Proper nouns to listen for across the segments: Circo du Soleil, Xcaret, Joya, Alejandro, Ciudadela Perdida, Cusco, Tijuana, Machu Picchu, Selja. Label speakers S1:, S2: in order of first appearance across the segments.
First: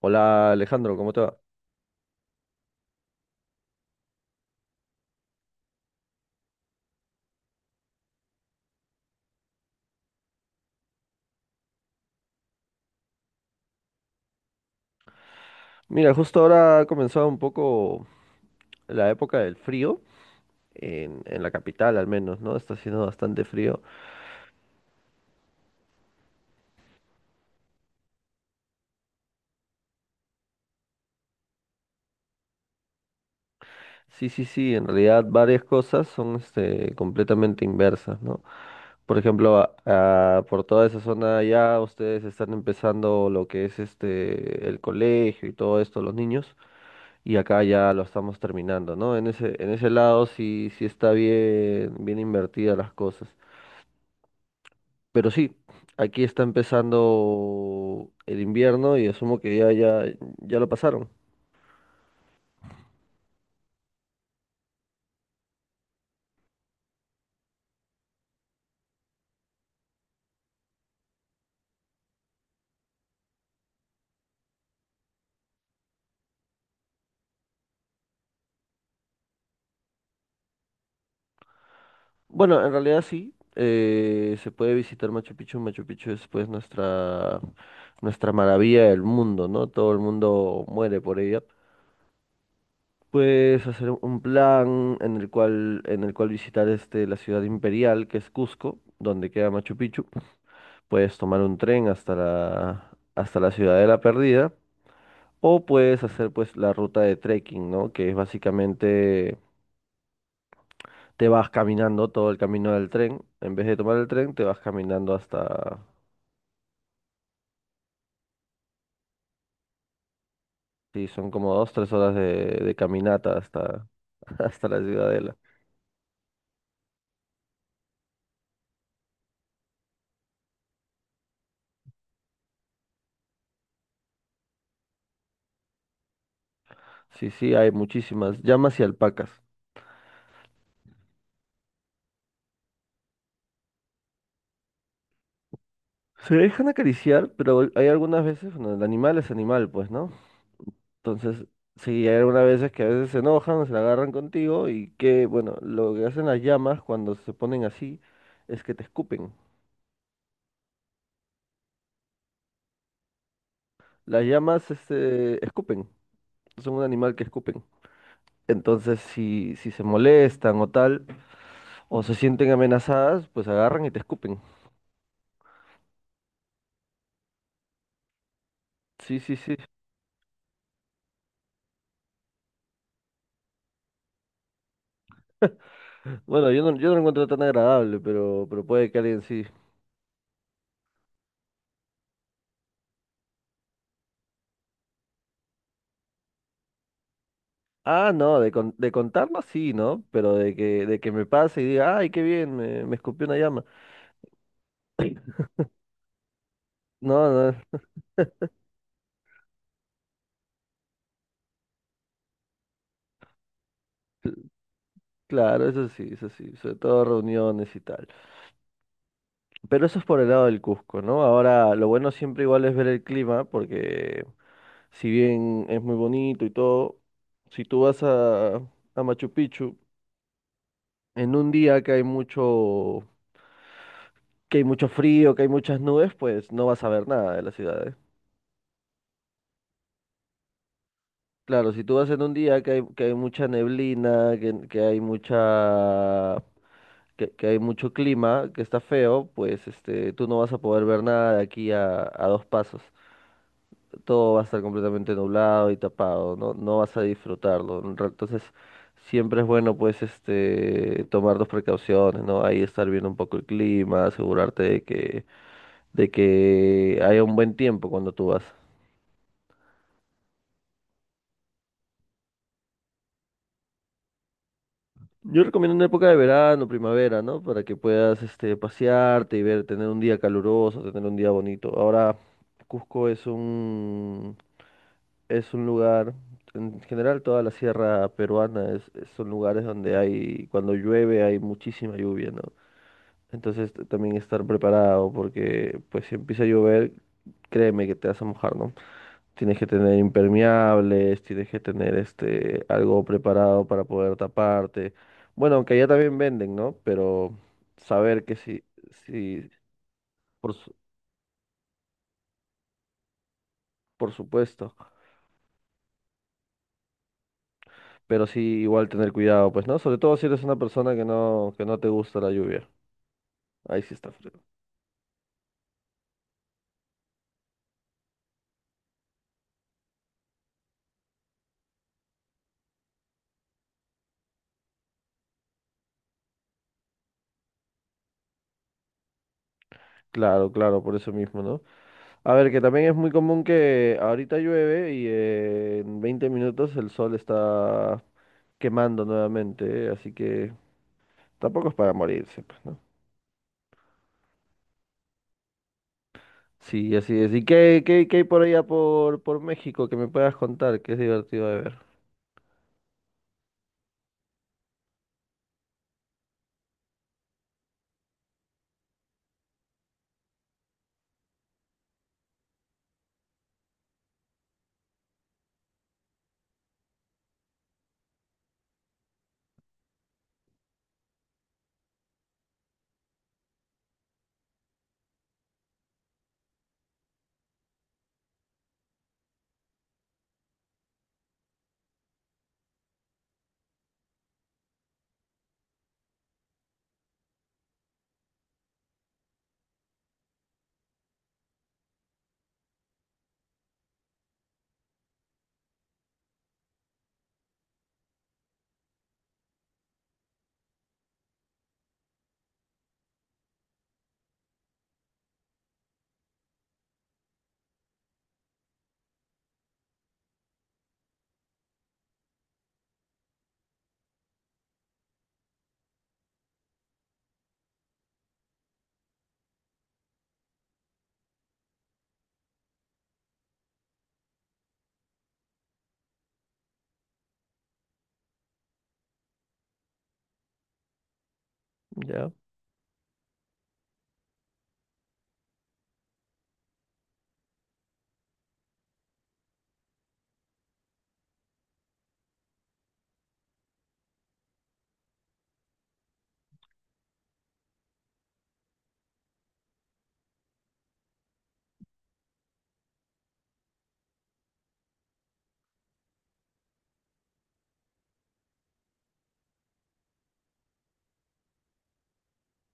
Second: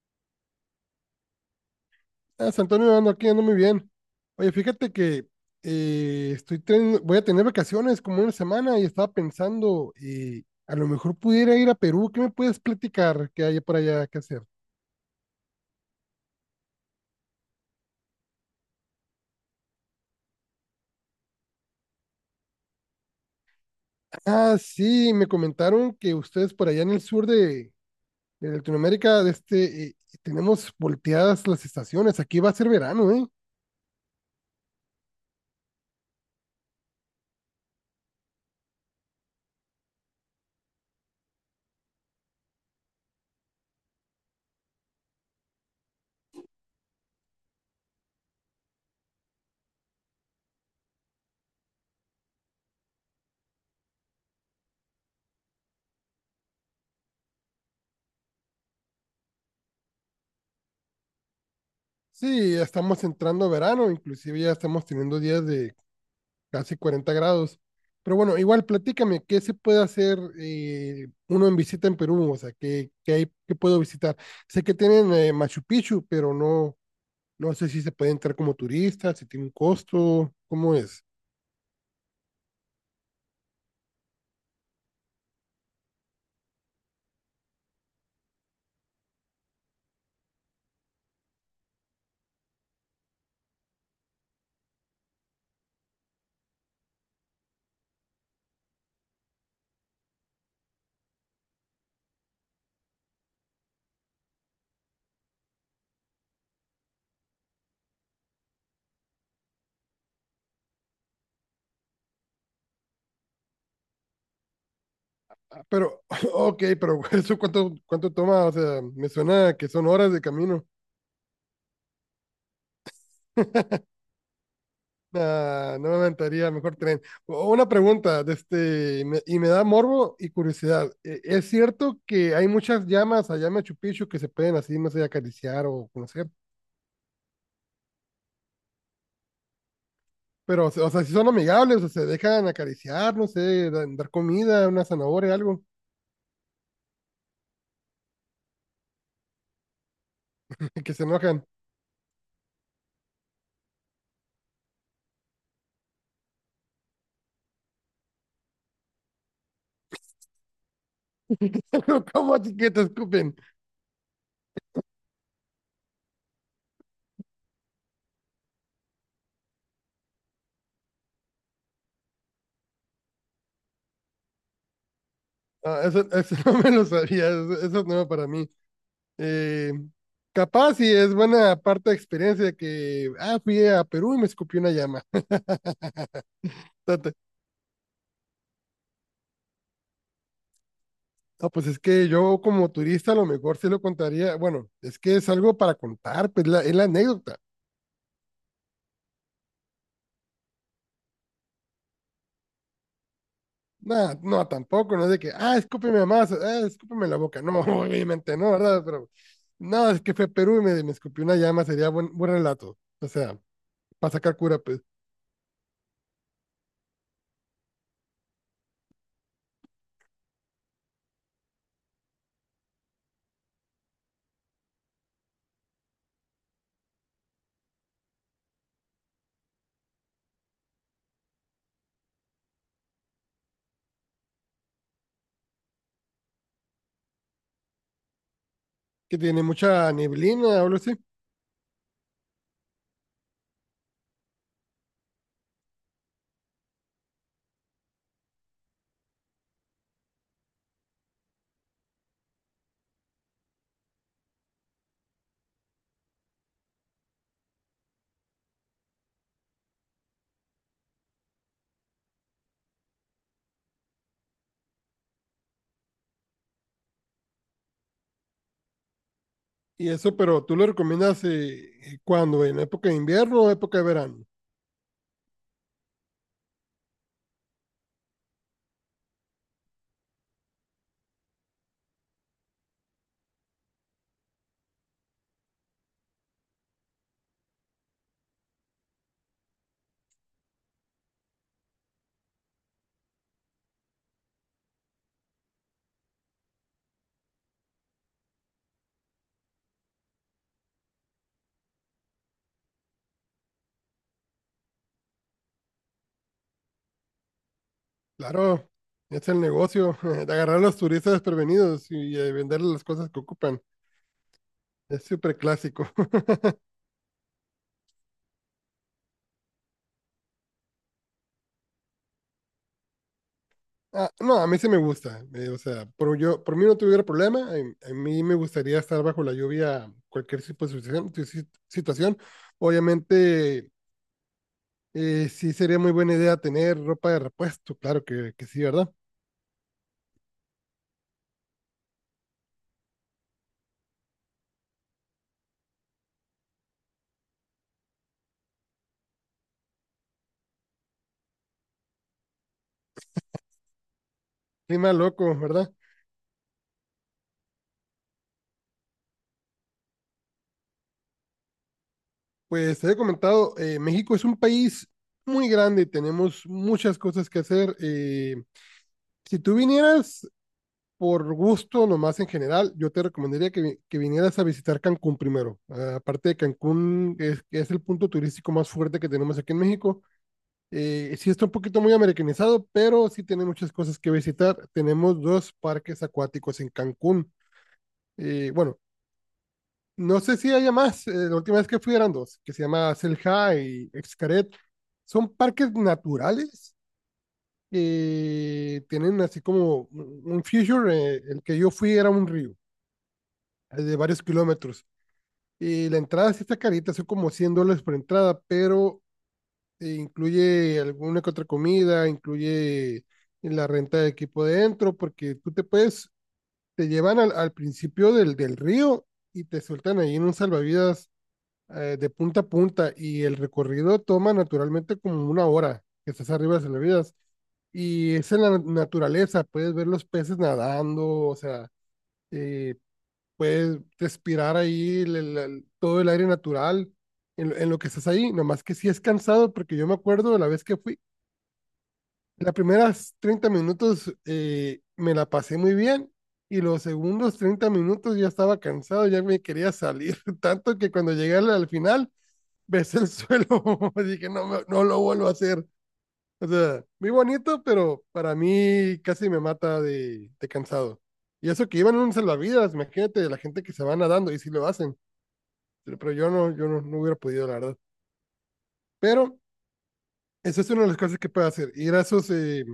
S1: Hola Alejandro, ¿cómo te va?
S2: Ah, San Antonio ando aquí, ando muy bien. Oye, fíjate que voy a tener vacaciones como una semana y estaba pensando, a lo mejor pudiera ir a Perú. ¿Qué me puedes platicar que haya por allá que hacer?
S1: Mira, justo ahora ha comenzado un poco la época del frío, en la capital al menos, ¿no? Está haciendo bastante frío.
S2: Ah, sí, me comentaron que ustedes por allá en el sur de Latinoamérica, de este, tenemos volteadas las estaciones. Aquí va a ser verano, ¿eh?
S1: Sí, sí, sí, en realidad varias cosas son este, completamente inversas, ¿no? Por ejemplo, por toda esa zona allá ustedes están empezando lo que es este, el colegio y todo esto, los niños, y acá ya lo estamos terminando, ¿no? En ese lado sí, sí está bien, bien invertidas las cosas. Pero sí, aquí está empezando el invierno y asumo que ya lo pasaron.
S2: Sí, ya estamos entrando a verano, inclusive ya estamos teniendo días de casi 40 grados. Pero bueno, igual platícame, ¿qué se puede hacer uno en visita en Perú? O sea, ¿qué, qué hay, qué puedo visitar? Sé que tienen Machu Picchu, pero no sé si se puede entrar como turista, si tiene un costo, ¿cómo es?
S1: Bueno, en realidad sí, se puede visitar Machu Picchu. Machu Picchu es pues nuestra maravilla del mundo, ¿no? Todo el mundo muere por ella. Puedes hacer un plan en el cual visitar este, la ciudad imperial, que es Cusco, donde queda Machu Picchu. Puedes tomar un tren hasta la Ciudadela Perdida. O puedes hacer pues la ruta de trekking, ¿no? Que es básicamente te vas caminando todo el camino del tren. En vez de tomar el tren, te vas caminando
S2: Ah,
S1: hasta...
S2: pero, ok, pero ¿eso cuánto toma? O sea, me suena que son horas de camino.
S1: Sí, son como dos, tres horas de caminata hasta, hasta la ciudadela.
S2: Ah, no me aventaría, mejor tren. Una pregunta, de este, y me da morbo y curiosidad. ¿Es cierto que hay muchas llamas allá en Machu Picchu que se pueden así, no sé, acariciar o conocer?
S1: Sí, sí, hay muchísimas llamas y alpacas.
S2: Pero, o sea, si son amigables, o se dejan acariciar, no sé, dar comida, una zanahoria, algo,
S1: Se dejan acariciar, pero hay algunas veces, bueno, el animal es animal, pues, ¿no?
S2: que se enojan.
S1: Entonces, sí, hay algunas veces que a veces se enojan, se la agarran contigo y que, bueno, lo que hacen las llamas cuando se ponen así es que te escupen.
S2: ¿Cómo así que te escupen?
S1: Las llamas, este, escupen. Son un animal que escupen. Entonces, si se molestan o tal, o se sienten amenazadas, pues agarran y te escupen.
S2: Ah, eso no me lo sabía, eso es nuevo para mí.
S1: Sí, sí, sí.
S2: Eh, Capaz y es buena parte de experiencia que, ah, fui a Perú y me escupió una llama.
S1: Bueno, yo no lo
S2: Está
S1: encuentro tan agradable, pero puede que alguien sí.
S2: No, pues es que yo como turista a lo mejor sí lo contaría. Bueno, es que es algo para contar, pues es la anécdota.
S1: Ah, no, de contarlo sí, ¿no? Pero de que me pase y diga, ay, qué bien, me escupió una llama.
S2: No, no, tampoco, no es de que, ah, escúpeme más, ah, escúpeme la boca.
S1: No,
S2: No,
S1: no,
S2: obviamente no, ¿verdad? Pero no, es que fue a Perú y me escupió una llama, sería buen, buen relato. O sea, para sacar cura, pues,
S1: claro, eso sí, sobre todo reuniones y tal. Pero eso es por el lado del Cusco, ¿no? Ahora, lo bueno siempre igual es ver el clima, porque si bien es muy bonito y todo, si tú vas a Machu Picchu en un día que hay mucho frío, que hay muchas nubes, pues no vas a ver nada de la ciudad, ¿eh?
S2: que tiene mucha neblina o algo así.
S1: Claro, si tú vas en un día que hay mucha neblina, que hay mucho clima, que está feo, pues este, tú no vas a poder ver nada de aquí a dos pasos. Todo va a estar completamente nublado y tapado, no, no vas a disfrutarlo. Entonces, siempre es bueno, pues, este, tomar dos precauciones, ¿no? Ahí estar viendo un poco el clima, asegurarte de que haya un buen tiempo cuando tú vas.
S2: Y eso, pero tú lo recomiendas cuando, en época de invierno o época de verano.
S1: Yo recomiendo una época de verano, primavera, ¿no? Para que puedas, este, pasearte y ver, tener un día caluroso, tener un día bonito. Ahora, Cusco es un. Es un lugar, en general toda la sierra peruana es, son lugares donde hay, cuando llueve hay muchísima lluvia, ¿no? Entonces también estar preparado porque pues si empieza a llover, créeme que te vas a mojar, ¿no? Tienes que tener impermeables, tienes que tener este algo preparado para poder taparte. Bueno, aunque allá también venden, ¿no? Pero saber que sí,
S2: Claro, es el
S1: sí,
S2: negocio, de
S1: por,
S2: agarrar a
S1: su-
S2: los turistas desprevenidos y venderles las cosas que ocupan.
S1: por supuesto,
S2: Es súper clásico.
S1: pero sí igual tener cuidado, pues, ¿no? Sobre todo si eres una persona que no te gusta la lluvia. Ahí sí
S2: Ah,
S1: está frío.
S2: no, a mí sí me gusta. O sea, por, yo, por mí no tuviera problema. A mí me gustaría estar bajo la lluvia cualquier tipo de situación. Situación. Obviamente, sí sería muy buena idea tener ropa de repuesto. Claro que sí, ¿verdad?
S1: Claro, claro, por eso mismo, ¿no? A ver, que también es muy común que ahorita llueve y en 20 minutos el sol está quemando nuevamente, ¿eh? Así que tampoco es para morirse, pues, ¿no?
S2: Clima loco, ¿verdad?
S1: Sí, así es. ¿Y qué hay por allá por México que me puedas contar? Que es divertido de ver.
S2: Pues te he comentado, México es un país muy grande y tenemos muchas cosas que hacer. Si tú vinieras por gusto, nomás en general, yo te recomendaría que vinieras a visitar Cancún primero. Ah, aparte de Cancún, es el punto turístico más fuerte que tenemos aquí en México. Sí está un poquito muy americanizado, pero sí tiene muchas cosas que visitar. Tenemos dos parques acuáticos en Cancún. Bueno, no sé si haya más. La última vez que fui eran dos, que se llama Selja y Xcaret. Son parques naturales. Tienen así como un feature. El que yo fui era un río de varios kilómetros. Y la entrada sí está carita, son como $100 por entrada, pero incluye alguna que otra comida, incluye la renta de equipo dentro, porque tú te puedes, te llevan al principio del río y te sueltan ahí en un salvavidas de punta a punta y el recorrido toma naturalmente como una hora que estás arriba de salvavidas. Y es en la naturaleza, puedes ver los peces nadando, o sea, eh, puedes respirar ahí todo el aire natural en lo que estás ahí, nomás que sí es cansado porque yo me acuerdo de la vez que fui,
S1: Ya,
S2: las primeras 30 minutos me la pasé muy bien y los segundos 30 minutos ya estaba cansado, ya me quería salir, tanto que cuando llegué al final besé el suelo, dije no, no lo vuelvo a hacer. O sea, muy bonito, pero para mí casi me mata de cansado. Y eso que iban en un salvavidas, imagínate la gente que se va nadando y si lo hacen. Pero yo no, no hubiera podido, la verdad. Pero esa es una de las cosas que puedes hacer. Ir a esos, eh,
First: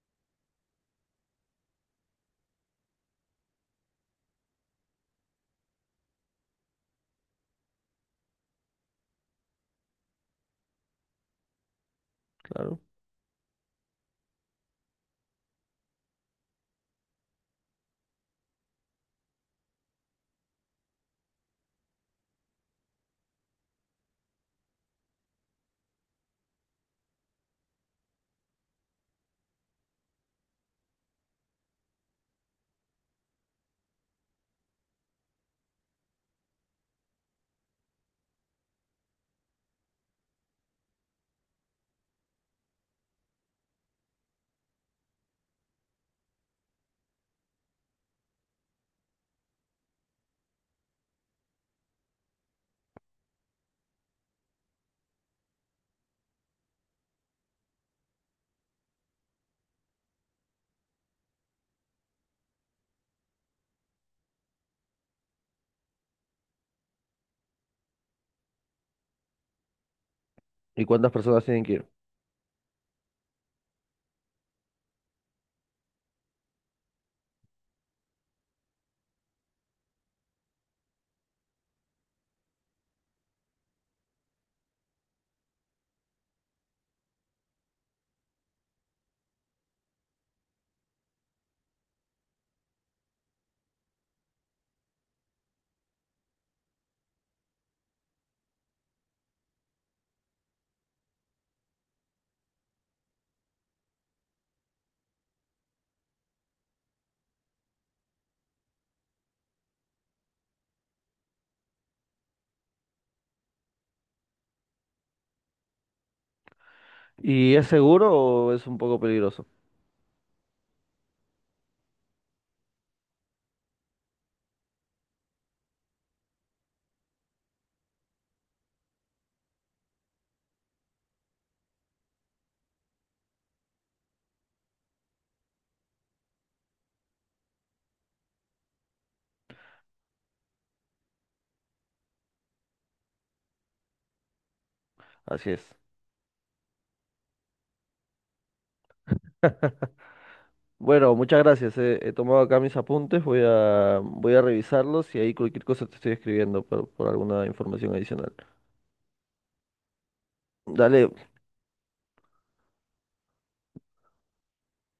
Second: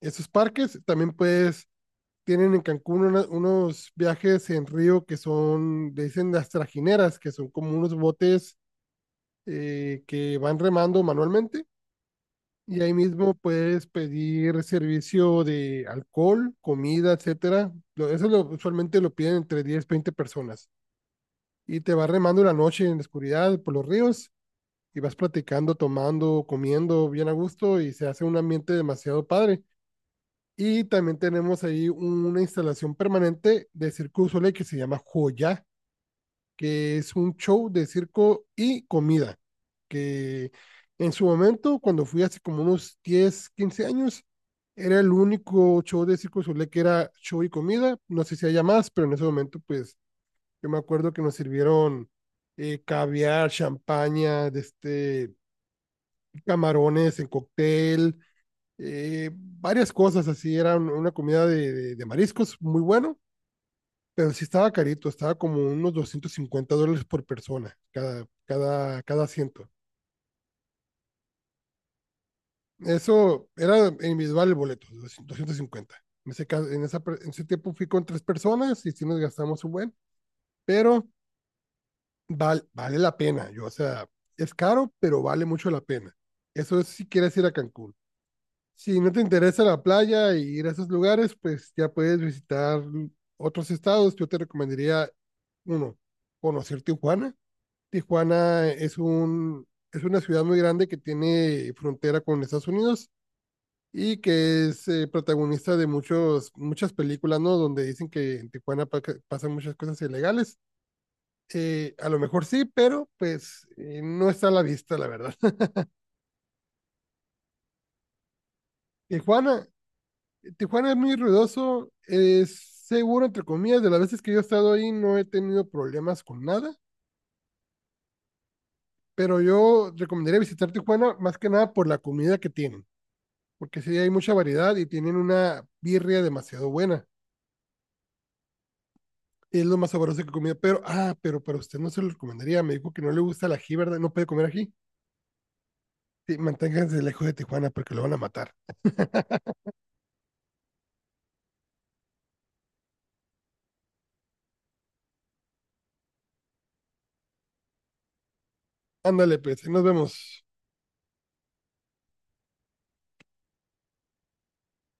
S2: esos parques. También puedes, tienen en Cancún unos viajes en río que son, le dicen las trajineras, que son como unos botes que van remando manualmente.
S1: claro.
S2: Y ahí mismo puedes pedir servicio de alcohol, comida, etcétera. Eso usualmente lo piden entre 10-20 personas. Y te va remando la noche en la oscuridad por los ríos y vas platicando, tomando, comiendo bien a gusto y se hace un ambiente demasiado padre. Y también tenemos ahí una instalación permanente de Circo du Soleil que se llama Joya, que es un show de circo y comida, que en su momento, cuando fui hace como unos 10-15 años, era el único show de Circo du Soleil que era show y comida. No sé si haya más, pero en ese momento, pues, yo me acuerdo que nos sirvieron caviar, champaña, de este, camarones en cóctel, varias cosas así. Era una comida de mariscos muy bueno, pero sí estaba carito, estaba como unos $250 por persona, cada asiento.
S1: ¿Y cuántas personas tienen que ir?
S2: Eso era individual el boleto, 250. En ese caso, en esa, en ese tiempo fui con tres personas y sí nos gastamos un buen, pero vale la pena. Yo, o sea, es caro, pero vale mucho la pena. Eso es si quieres ir a Cancún. Si no te interesa la playa y ir a esos lugares, pues ya puedes visitar otros estados. Yo te recomendaría, uno, conocer Tijuana. Tijuana es una ciudad muy grande que tiene frontera con Estados Unidos y que es protagonista de muchas películas, ¿no? Donde dicen que en Tijuana que pasan muchas cosas ilegales. A lo mejor sí, pero pues no está a la vista, la verdad.
S1: ¿Y es seguro o es un poco peligroso?
S2: Tijuana Tijuana es muy ruidoso, es seguro, entre comillas, de las veces que yo he estado ahí no he tenido problemas con nada, pero yo recomendaría visitar Tijuana más que nada por la comida que tienen, porque sí hay mucha variedad y tienen una birria demasiado buena. Es lo más sabroso que he comido, pero para usted no se lo recomendaría, me dijo que no le gusta el ají, ¿verdad? No puede comer ají.
S1: Así es.
S2: Sí, manténganse lejos de Tijuana porque lo van a matar.
S1: Bueno, muchas gracias. He tomado acá mis apuntes, voy a revisarlos y ahí cualquier cosa te estoy escribiendo por alguna información adicional.
S2: Ándale, pues, ahí nos vemos.
S1: Dale,